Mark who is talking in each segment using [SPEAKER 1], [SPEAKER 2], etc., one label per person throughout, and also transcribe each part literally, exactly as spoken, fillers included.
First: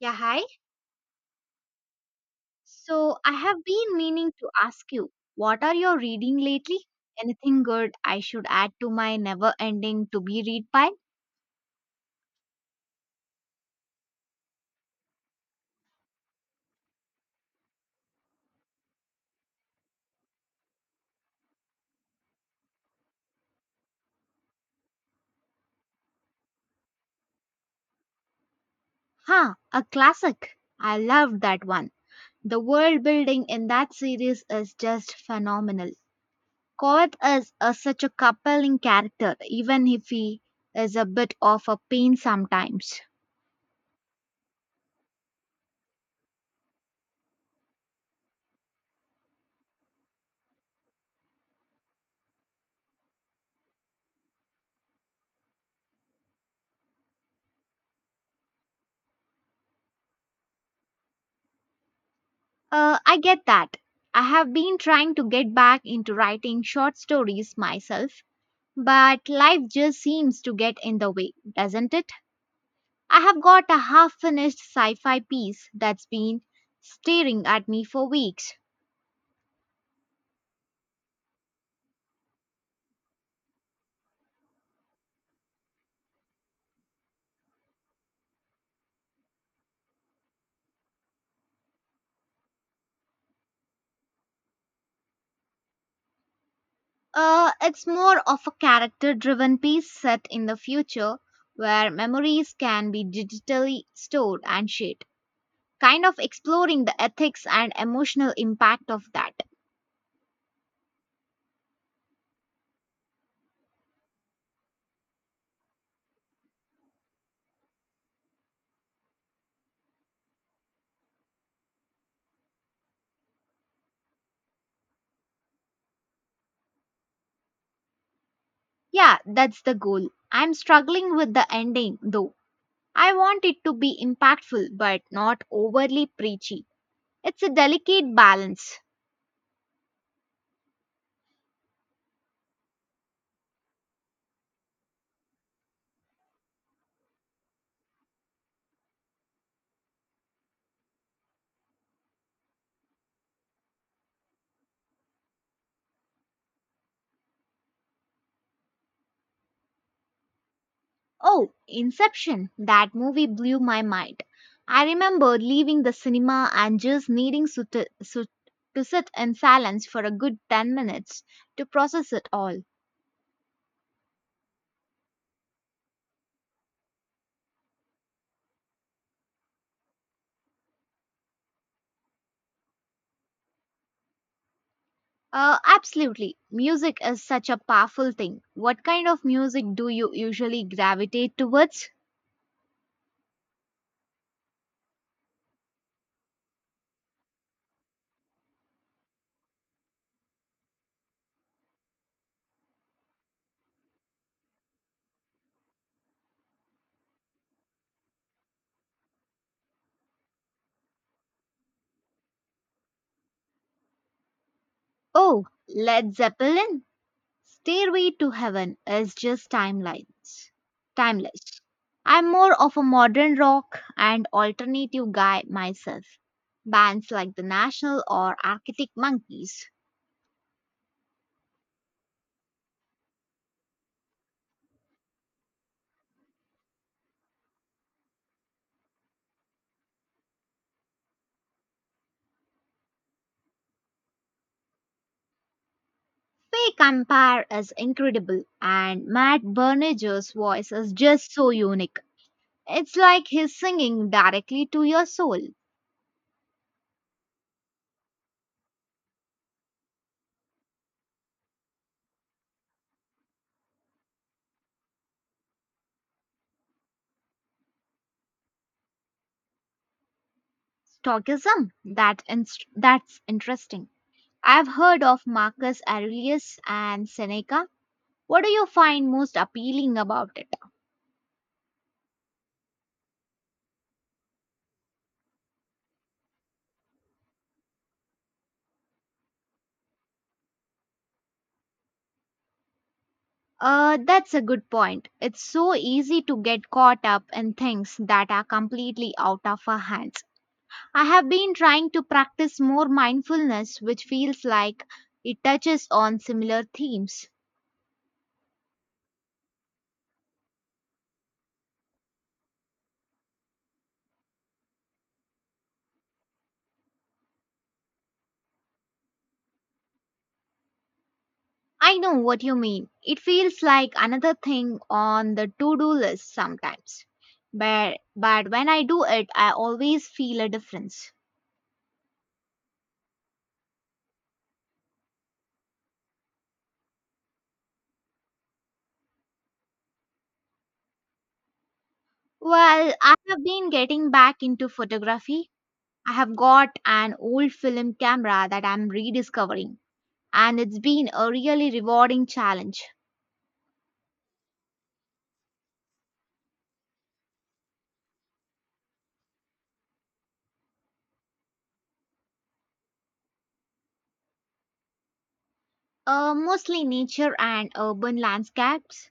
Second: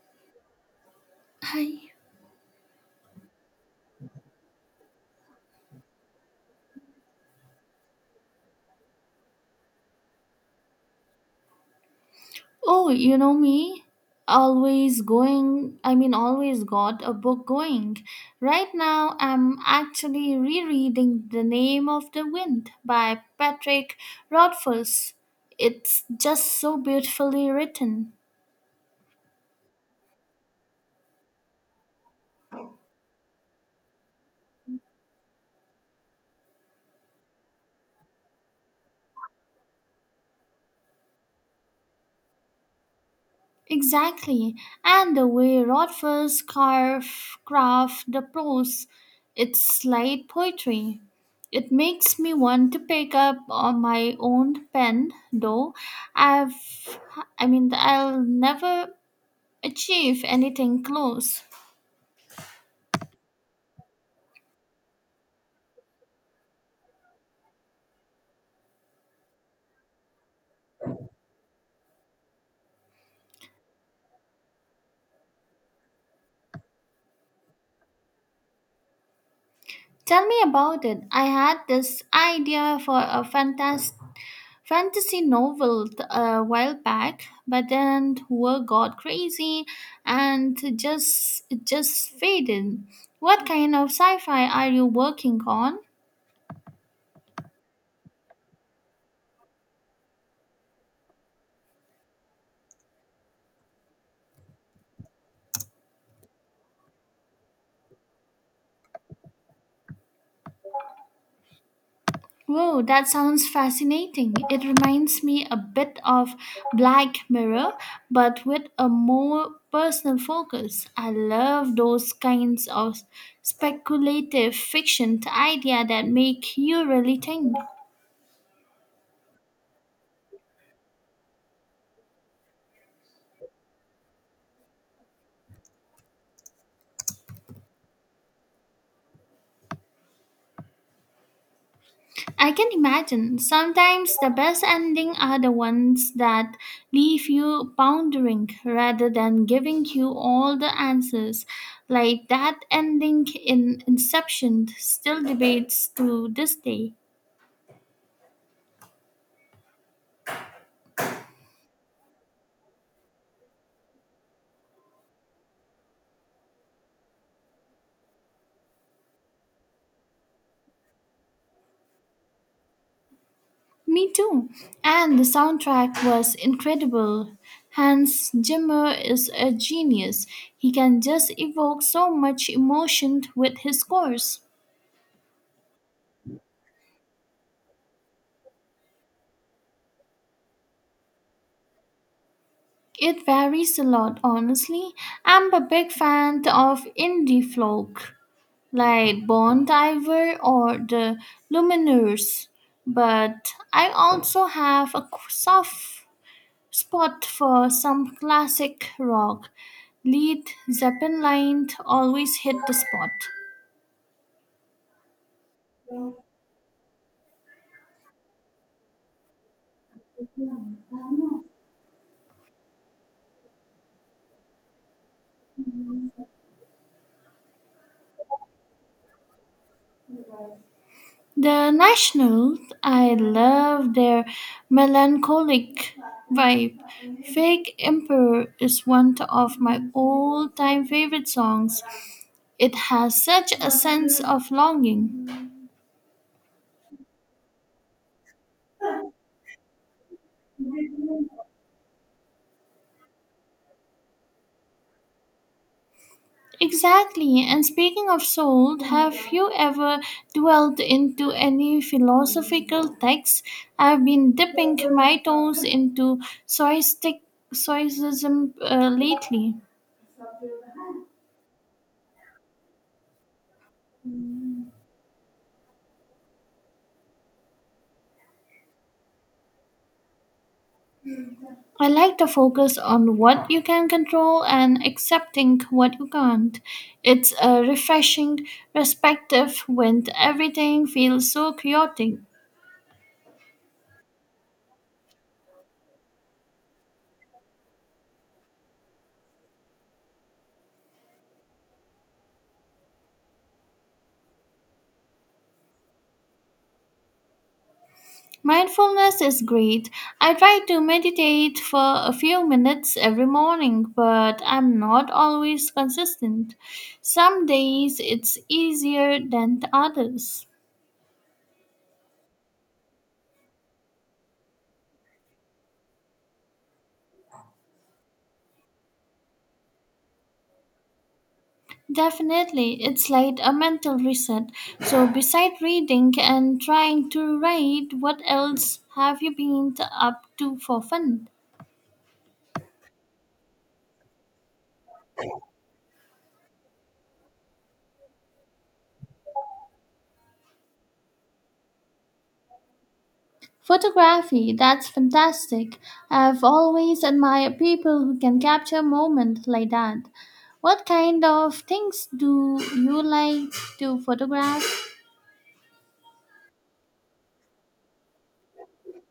[SPEAKER 1] Yeah, hi.
[SPEAKER 2] Hi.
[SPEAKER 1] So I have been meaning to ask you, what are you reading lately? Anything good I should add to my never ending to be read pile?
[SPEAKER 2] Oh, you know me? Always going, I mean, always got a book going. Right now, I'm actually rereading The Name of the Wind by Patrick Rothfuss. It's just so beautifully written.
[SPEAKER 1] Huh, a classic. I loved that one. The world building in that series is just phenomenal. Kovac is a, such a compelling character, even if he is a bit of a pain sometimes.
[SPEAKER 2] Exactly. And the way Rodgers carve, craft the prose, it's light poetry. It makes me want to pick up on my own pen, though I've, I mean, I'll never achieve anything close.
[SPEAKER 1] Uh, I get that. I have been trying to get back into writing short stories myself, but life just seems to get in the way, doesn't it? I have got a half finished sci fi piece that's been staring at me for weeks.
[SPEAKER 2] Tell me about it. I had this idea for a fantastic fantasy novel th- a while back, but then work got crazy and just it just faded. What kind of sci-fi are you working on?
[SPEAKER 1] Uh, it's more of a character driven piece set in the future where memories can be digitally stored and shared, kind of exploring the ethics and emotional impact of that.
[SPEAKER 2] Whoa, that sounds fascinating. It reminds me a bit of Black Mirror, but with a more personal focus. I love those kinds of speculative fiction, the idea that make you really think.
[SPEAKER 1] Yeah, that's the goal. I'm struggling with the ending though. I want it to be impactful but not overly preachy. It's a delicate balance.
[SPEAKER 2] I can imagine. Sometimes the best ending are the ones that leave you pondering rather than giving you all the answers. Like that ending in Inception, still debates to this day.
[SPEAKER 1] Oh, Inception. That movie blew my mind. I remember leaving the cinema and just needing so to, so- to sit in silence for a good ten minutes to process it all.
[SPEAKER 2] Me too. And the soundtrack was incredible. Hans Zimmer is a genius. He can just evoke so much emotion with his scores.
[SPEAKER 1] Uh, absolutely. Music is such a powerful thing. What kind of music do you usually gravitate towards?
[SPEAKER 2] It varies a lot, honestly. I'm a big fan of indie folk, like Bon Iver or the Lumineers, but I also have a soft spot for some classic rock. Lead Zeppelin always hit the spot.
[SPEAKER 1] Oh, Led Zeppelin? Stairway to Heaven is just timelines. Timeless. I'm more of a modern rock and alternative guy myself. Bands like The National or Arctic Monkeys.
[SPEAKER 2] The Nationals, I love their melancholic vibe. Fake Emperor is one of my all time favorite songs. It has such a sense of longing.
[SPEAKER 1] Fake Empire is incredible and Matt Berninger's voice is just so unique. It's like he's singing directly to your soul.
[SPEAKER 2] Exactly, and speaking of soul, have you ever dwelled into any philosophical texts? I've been dipping my toes into soistic, soicism uh, lately.
[SPEAKER 1] Stoicism, that inst- that's interesting. I've heard of Marcus Aurelius and Seneca. What do you find most appealing about it?
[SPEAKER 2] I like to focus on what you can control and accepting what you can't. It's a refreshing perspective when everything feels so chaotic.
[SPEAKER 1] Uh, that's a good point. It's so easy to get caught up in things that are completely out of our hands. I have been trying to practice more mindfulness, which feels like it touches on similar themes.
[SPEAKER 2] Mindfulness is great. I try to meditate for a few minutes every morning, but I'm not always consistent. Some days it's easier than the others.
[SPEAKER 1] I know what you mean. It feels like another thing on the to do list sometimes. But, but when I do it, I always feel a difference.
[SPEAKER 2] Definitely, it's like a mental reset. So, beside reading and trying to write, what else have you been t- up to for fun?
[SPEAKER 1] Well, I have been getting back into photography. I have got an old film camera that I'm rediscovering, and it's been a really rewarding challenge.
[SPEAKER 2] Photography, that's fantastic. I've always admired people who can capture moments like that. What kind of things do you like to photograph?
[SPEAKER 1] Uh, mostly nature and urban landscapes.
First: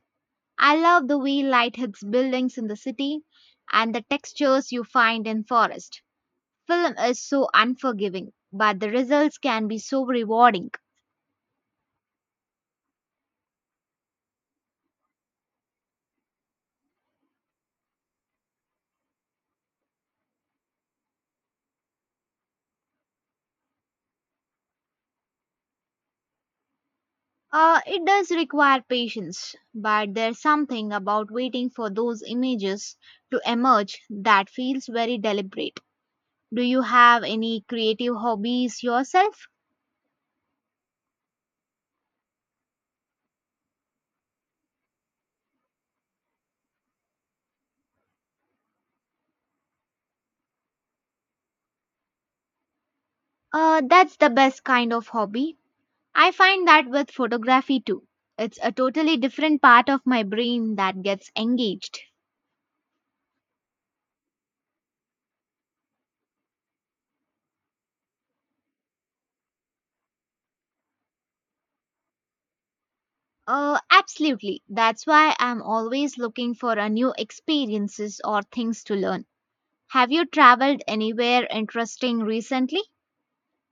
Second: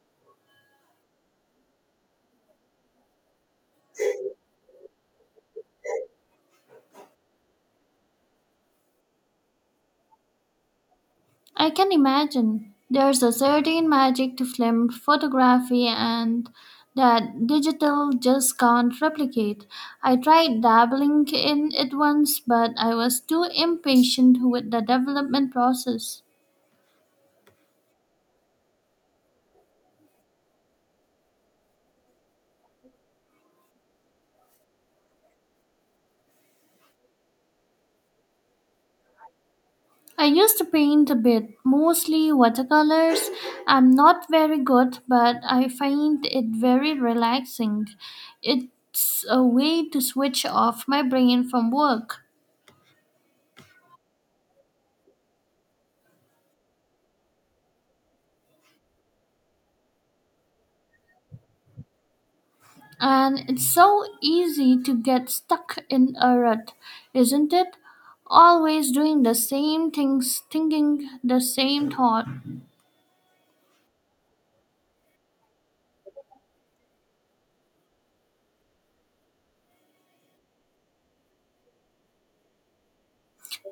[SPEAKER 1] I love the way light hits buildings in the city and the textures you find in forest. Film is so unforgiving, but the results can be so rewarding.
[SPEAKER 2] I can imagine there's a certain magic to film photography and that digital just can't replicate. I tried dabbling in it once, but I was too impatient with the development process.
[SPEAKER 1] Uh, it does require patience, but there's something about waiting for those images to emerge that feels very deliberate. Do you have any creative hobbies yourself?
[SPEAKER 2] I used to paint a bit, mostly watercolors. I'm not very good, but I find it very relaxing. It's a way to switch off my brain from work.
[SPEAKER 1] Uh, that's the best kind of hobby. I find that with photography too. It's a totally different part of my brain that gets engaged.
[SPEAKER 2] And it's so easy to get stuck in a rut, isn't it? Always doing the same things, thinking the same thought.
[SPEAKER 1] Uh, absolutely. That's why I'm always looking for a new experiences or things to learn. Have you traveled anywhere interesting recently?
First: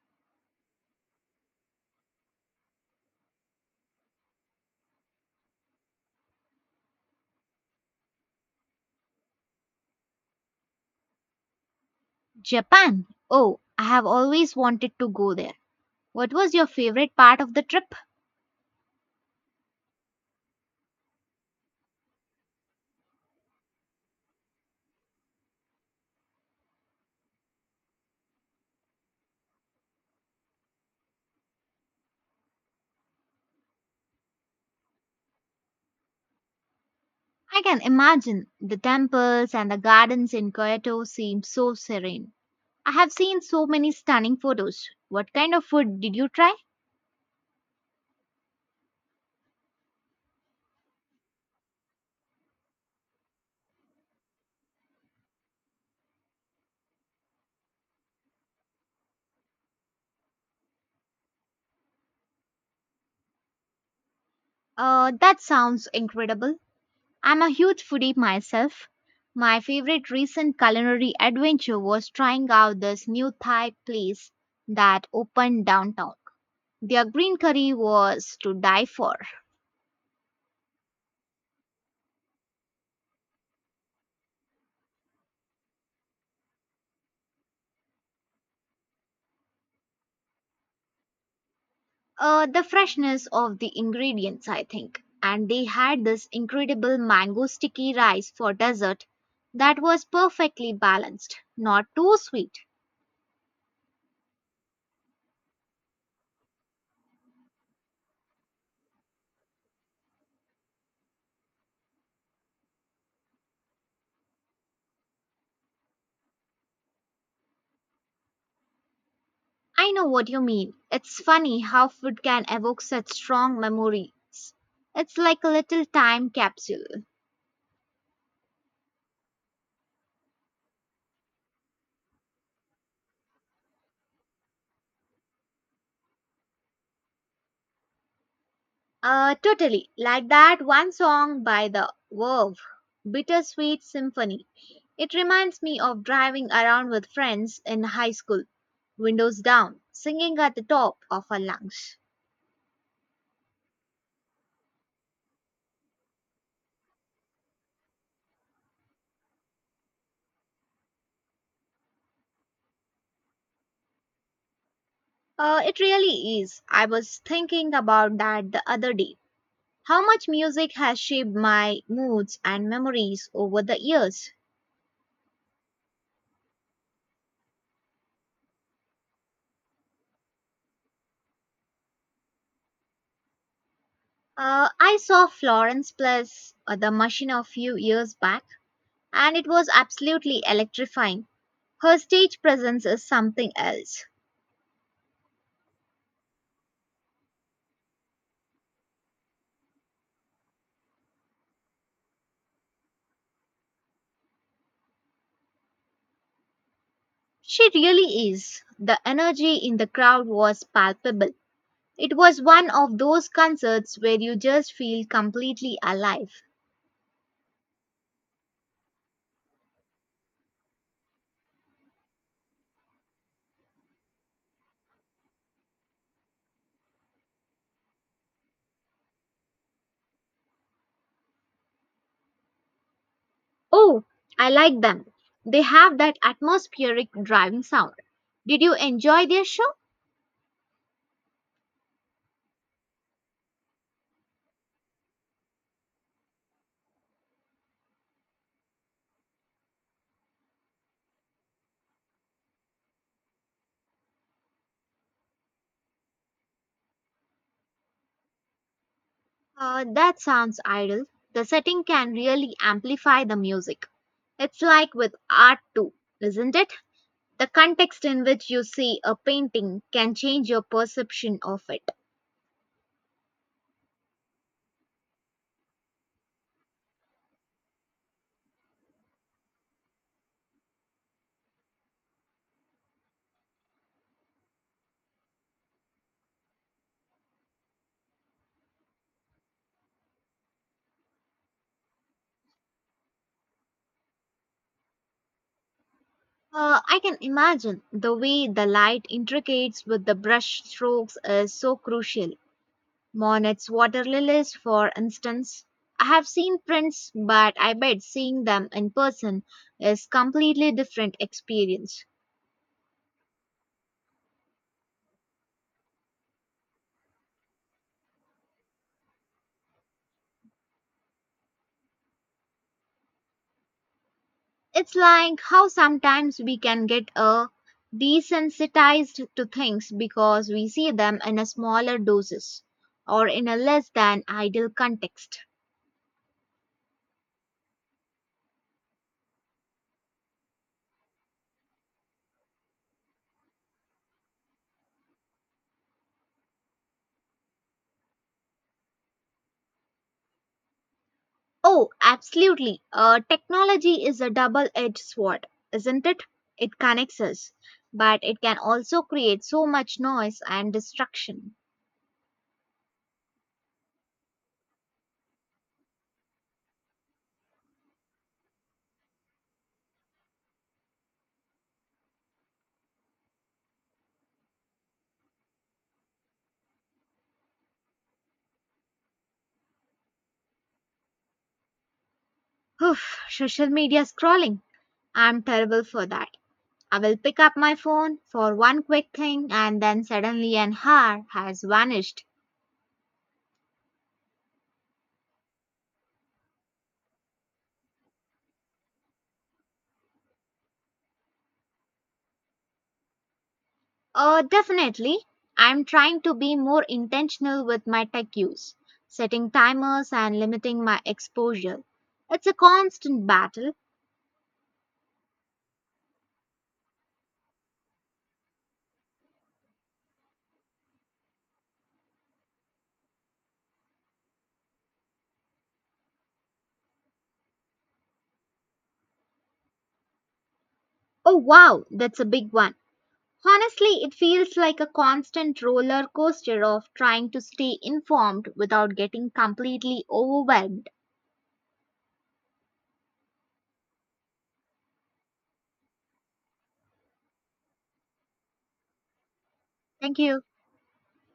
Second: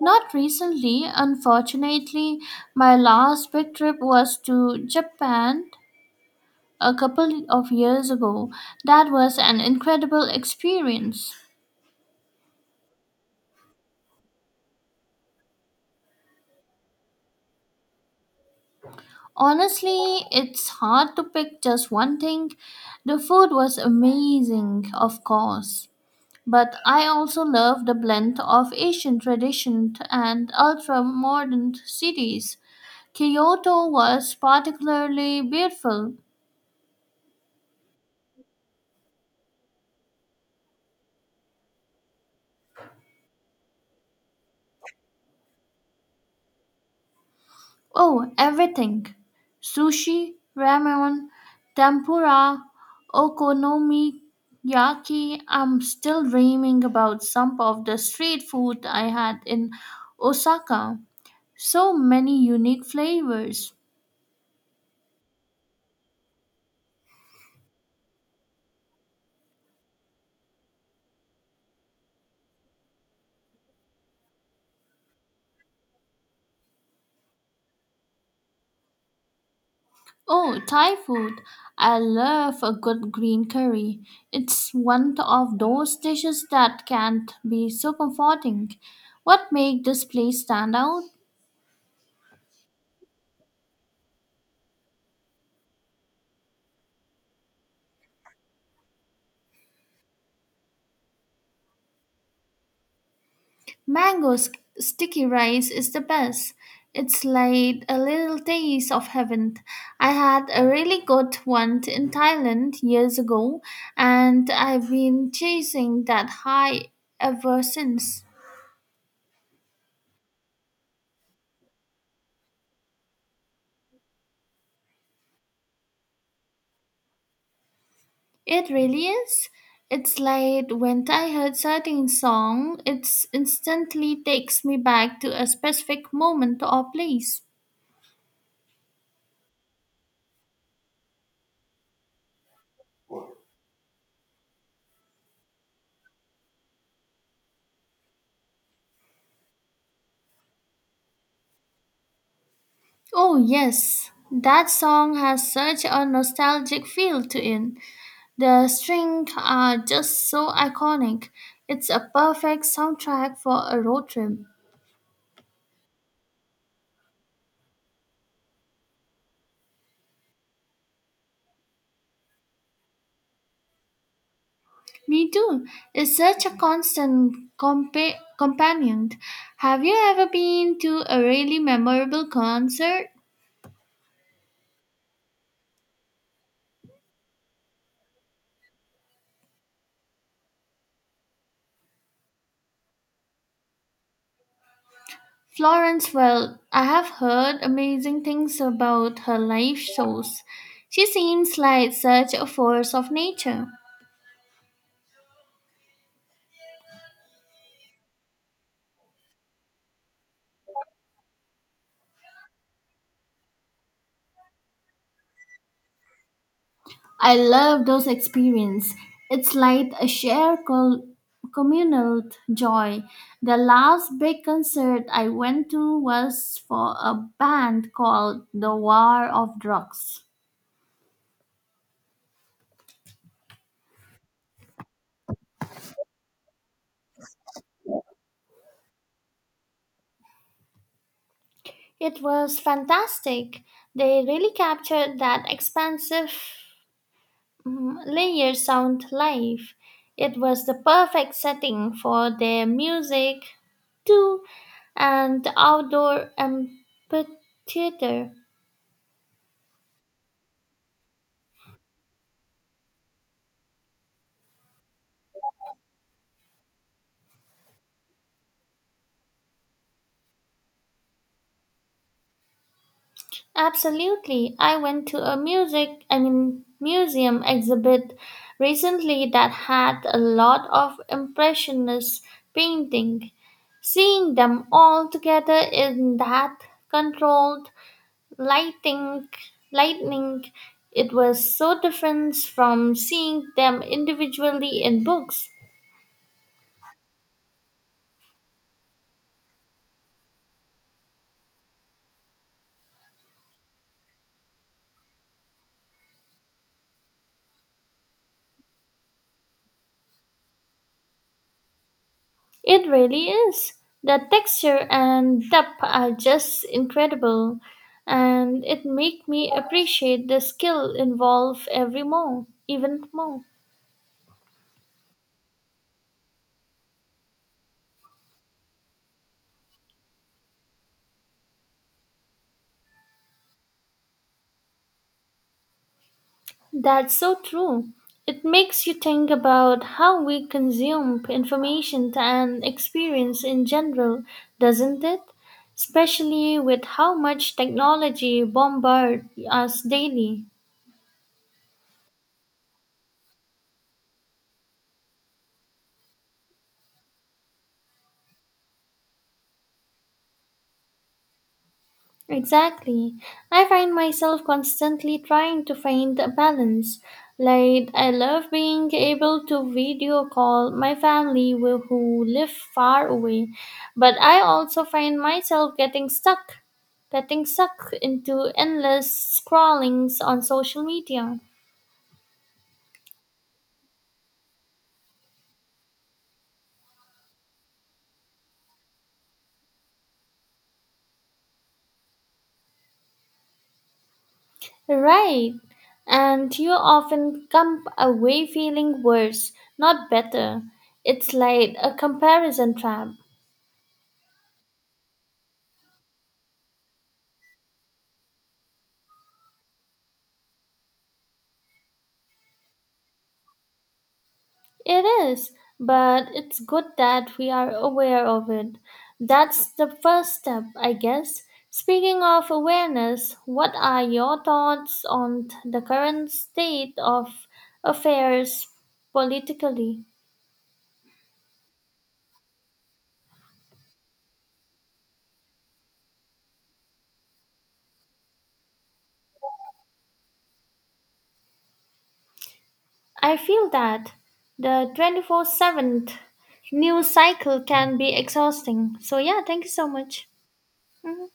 [SPEAKER 2] Not recently, unfortunately. My last big trip was to Japan a couple of years ago. That was an incredible experience.
[SPEAKER 1] Japan. Oh, I have always wanted to go there. What was your favorite part of the trip?
[SPEAKER 2] Honestly, it's hard to pick just one thing. The food was amazing, of course, but I also love the blend of Asian tradition and ultra modern cities. Kyoto was particularly beautiful.
[SPEAKER 1] I can imagine the temples and the gardens in Kyoto seem so serene. I have seen so many stunning photos. What kind of food did you try?
[SPEAKER 2] Oh, everything: sushi, ramen, tempura, okonomiyaki. I'm still dreaming about some of the street food I had in Osaka. So many unique flavors.
[SPEAKER 1] Uh, that sounds incredible. I'm a huge foodie myself. My favorite recent culinary adventure was trying out this new Thai place that opened downtown. Their green curry was to die for.
[SPEAKER 2] Oh, Thai food. I love a good green curry. It's one of those dishes that can be so comforting. What makes this place stand out?
[SPEAKER 1] Uh, the freshness of the ingredients, I think. And they had this incredible mango sticky rice for dessert that was perfectly balanced, not too sweet.
[SPEAKER 2] Mango s- sticky rice is the best. It's like a little taste of heaven. I had a really good one in Thailand years ago, and I've been chasing that high ever since.
[SPEAKER 1] I know what you mean. It's funny how food can evoke such strong memories. It's like a little time capsule.
[SPEAKER 2] It really is. It's like when I heard certain song, it instantly takes me back to a specific moment or place.
[SPEAKER 1] Uh, totally. Like that one song by The Verve, Bittersweet Symphony. It reminds me of driving around with friends in high school, windows down, singing at the top of our lungs.
[SPEAKER 2] Oh yes, that song has such a nostalgic feel to it. The strings are just so iconic. It's a perfect soundtrack for a road trip.
[SPEAKER 1] Uh, it really is. I was thinking about that the other day. How much music has shaped my moods and memories over the years.
[SPEAKER 2] Me too. It's such a constant compa- companion. Have you ever been to a really memorable concert?
[SPEAKER 1] Uh, I saw Florence Plus, uh, The Machine, a few years back, and it was absolutely electrifying. Her stage presence is something else.
[SPEAKER 2] Florence, well, I have heard amazing things about her live shows. She seems like such a force of nature.
[SPEAKER 1] She really is. The energy in the crowd was palpable. It was one of those concerts where you just feel completely alive.
[SPEAKER 2] I love those experiences. It's like a shared col- communal joy. The last big concert I went to was for a band called The War of Drugs.
[SPEAKER 1] Oh, I like them. They have that atmospheric driving sound. Did you enjoy their show?
[SPEAKER 2] It was fantastic. They really captured that expansive Mm, Layer Sound Live. It was the perfect setting for their music, too, and the outdoor amphitheater.
[SPEAKER 1] Uh, that sounds idle. The setting can really amplify the music. It's like with art too, isn't it? The context in which you see a painting can change your perception of it.
[SPEAKER 2] Absolutely. I went to a music, I mean, museum exhibit recently that had a lot of impressionist painting. Seeing them all together in that controlled I lightning, it was so different from seeing them individually in books.
[SPEAKER 1] Uh, I can imagine the way the light intricates with the brush strokes is so crucial. Monet's water lilies, for instance. I have seen prints, but I bet seeing them in person is completely different experience.
[SPEAKER 2] It really is. The texture and depth are just incredible, and it make me appreciate the skill involved every more, even more.
[SPEAKER 1] It's like how sometimes we can get uh, desensitized to things because we see them in a smaller doses or in a less than ideal context.
[SPEAKER 2] That's so true. It makes you think about how we consume information and experience in general, doesn't it? Especially with how much technology bombards us daily.
[SPEAKER 1] Oh, absolutely. Uh, technology is a double edged sword, isn't it? It connects us, but it can also create so much noise and distraction.
[SPEAKER 2] Exactly. I find myself constantly trying to find a balance. Like, I love being able to video call my family who who live far away, but I also find myself getting stuck, getting stuck into endless scrollings on social media.
[SPEAKER 1] Oof, social media scrolling. I'm terrible for that. I will pick up my phone for one quick thing and then suddenly an hour has vanished.
[SPEAKER 2] Right. And you often come away feeling worse, not better. It's like a comparison trap.
[SPEAKER 1] Uh, definitely. I'm trying to be more intentional with my tech use, setting timers and limiting my exposure. It's a constant battle.
[SPEAKER 2] It is, but it's good that we are aware of it. That's the first step, I guess. Speaking of awareness, what are your thoughts on t- the current state of affairs politically?
[SPEAKER 1] Oh wow, that's a big one. Honestly, it feels like a constant roller coaster of trying to stay informed without getting completely overwhelmed.
[SPEAKER 2] I feel that the twenty-four seven news cycle can be exhausting. So, yeah, thank you so
[SPEAKER 1] Thank
[SPEAKER 2] much.
[SPEAKER 1] you.
[SPEAKER 2] Mhm.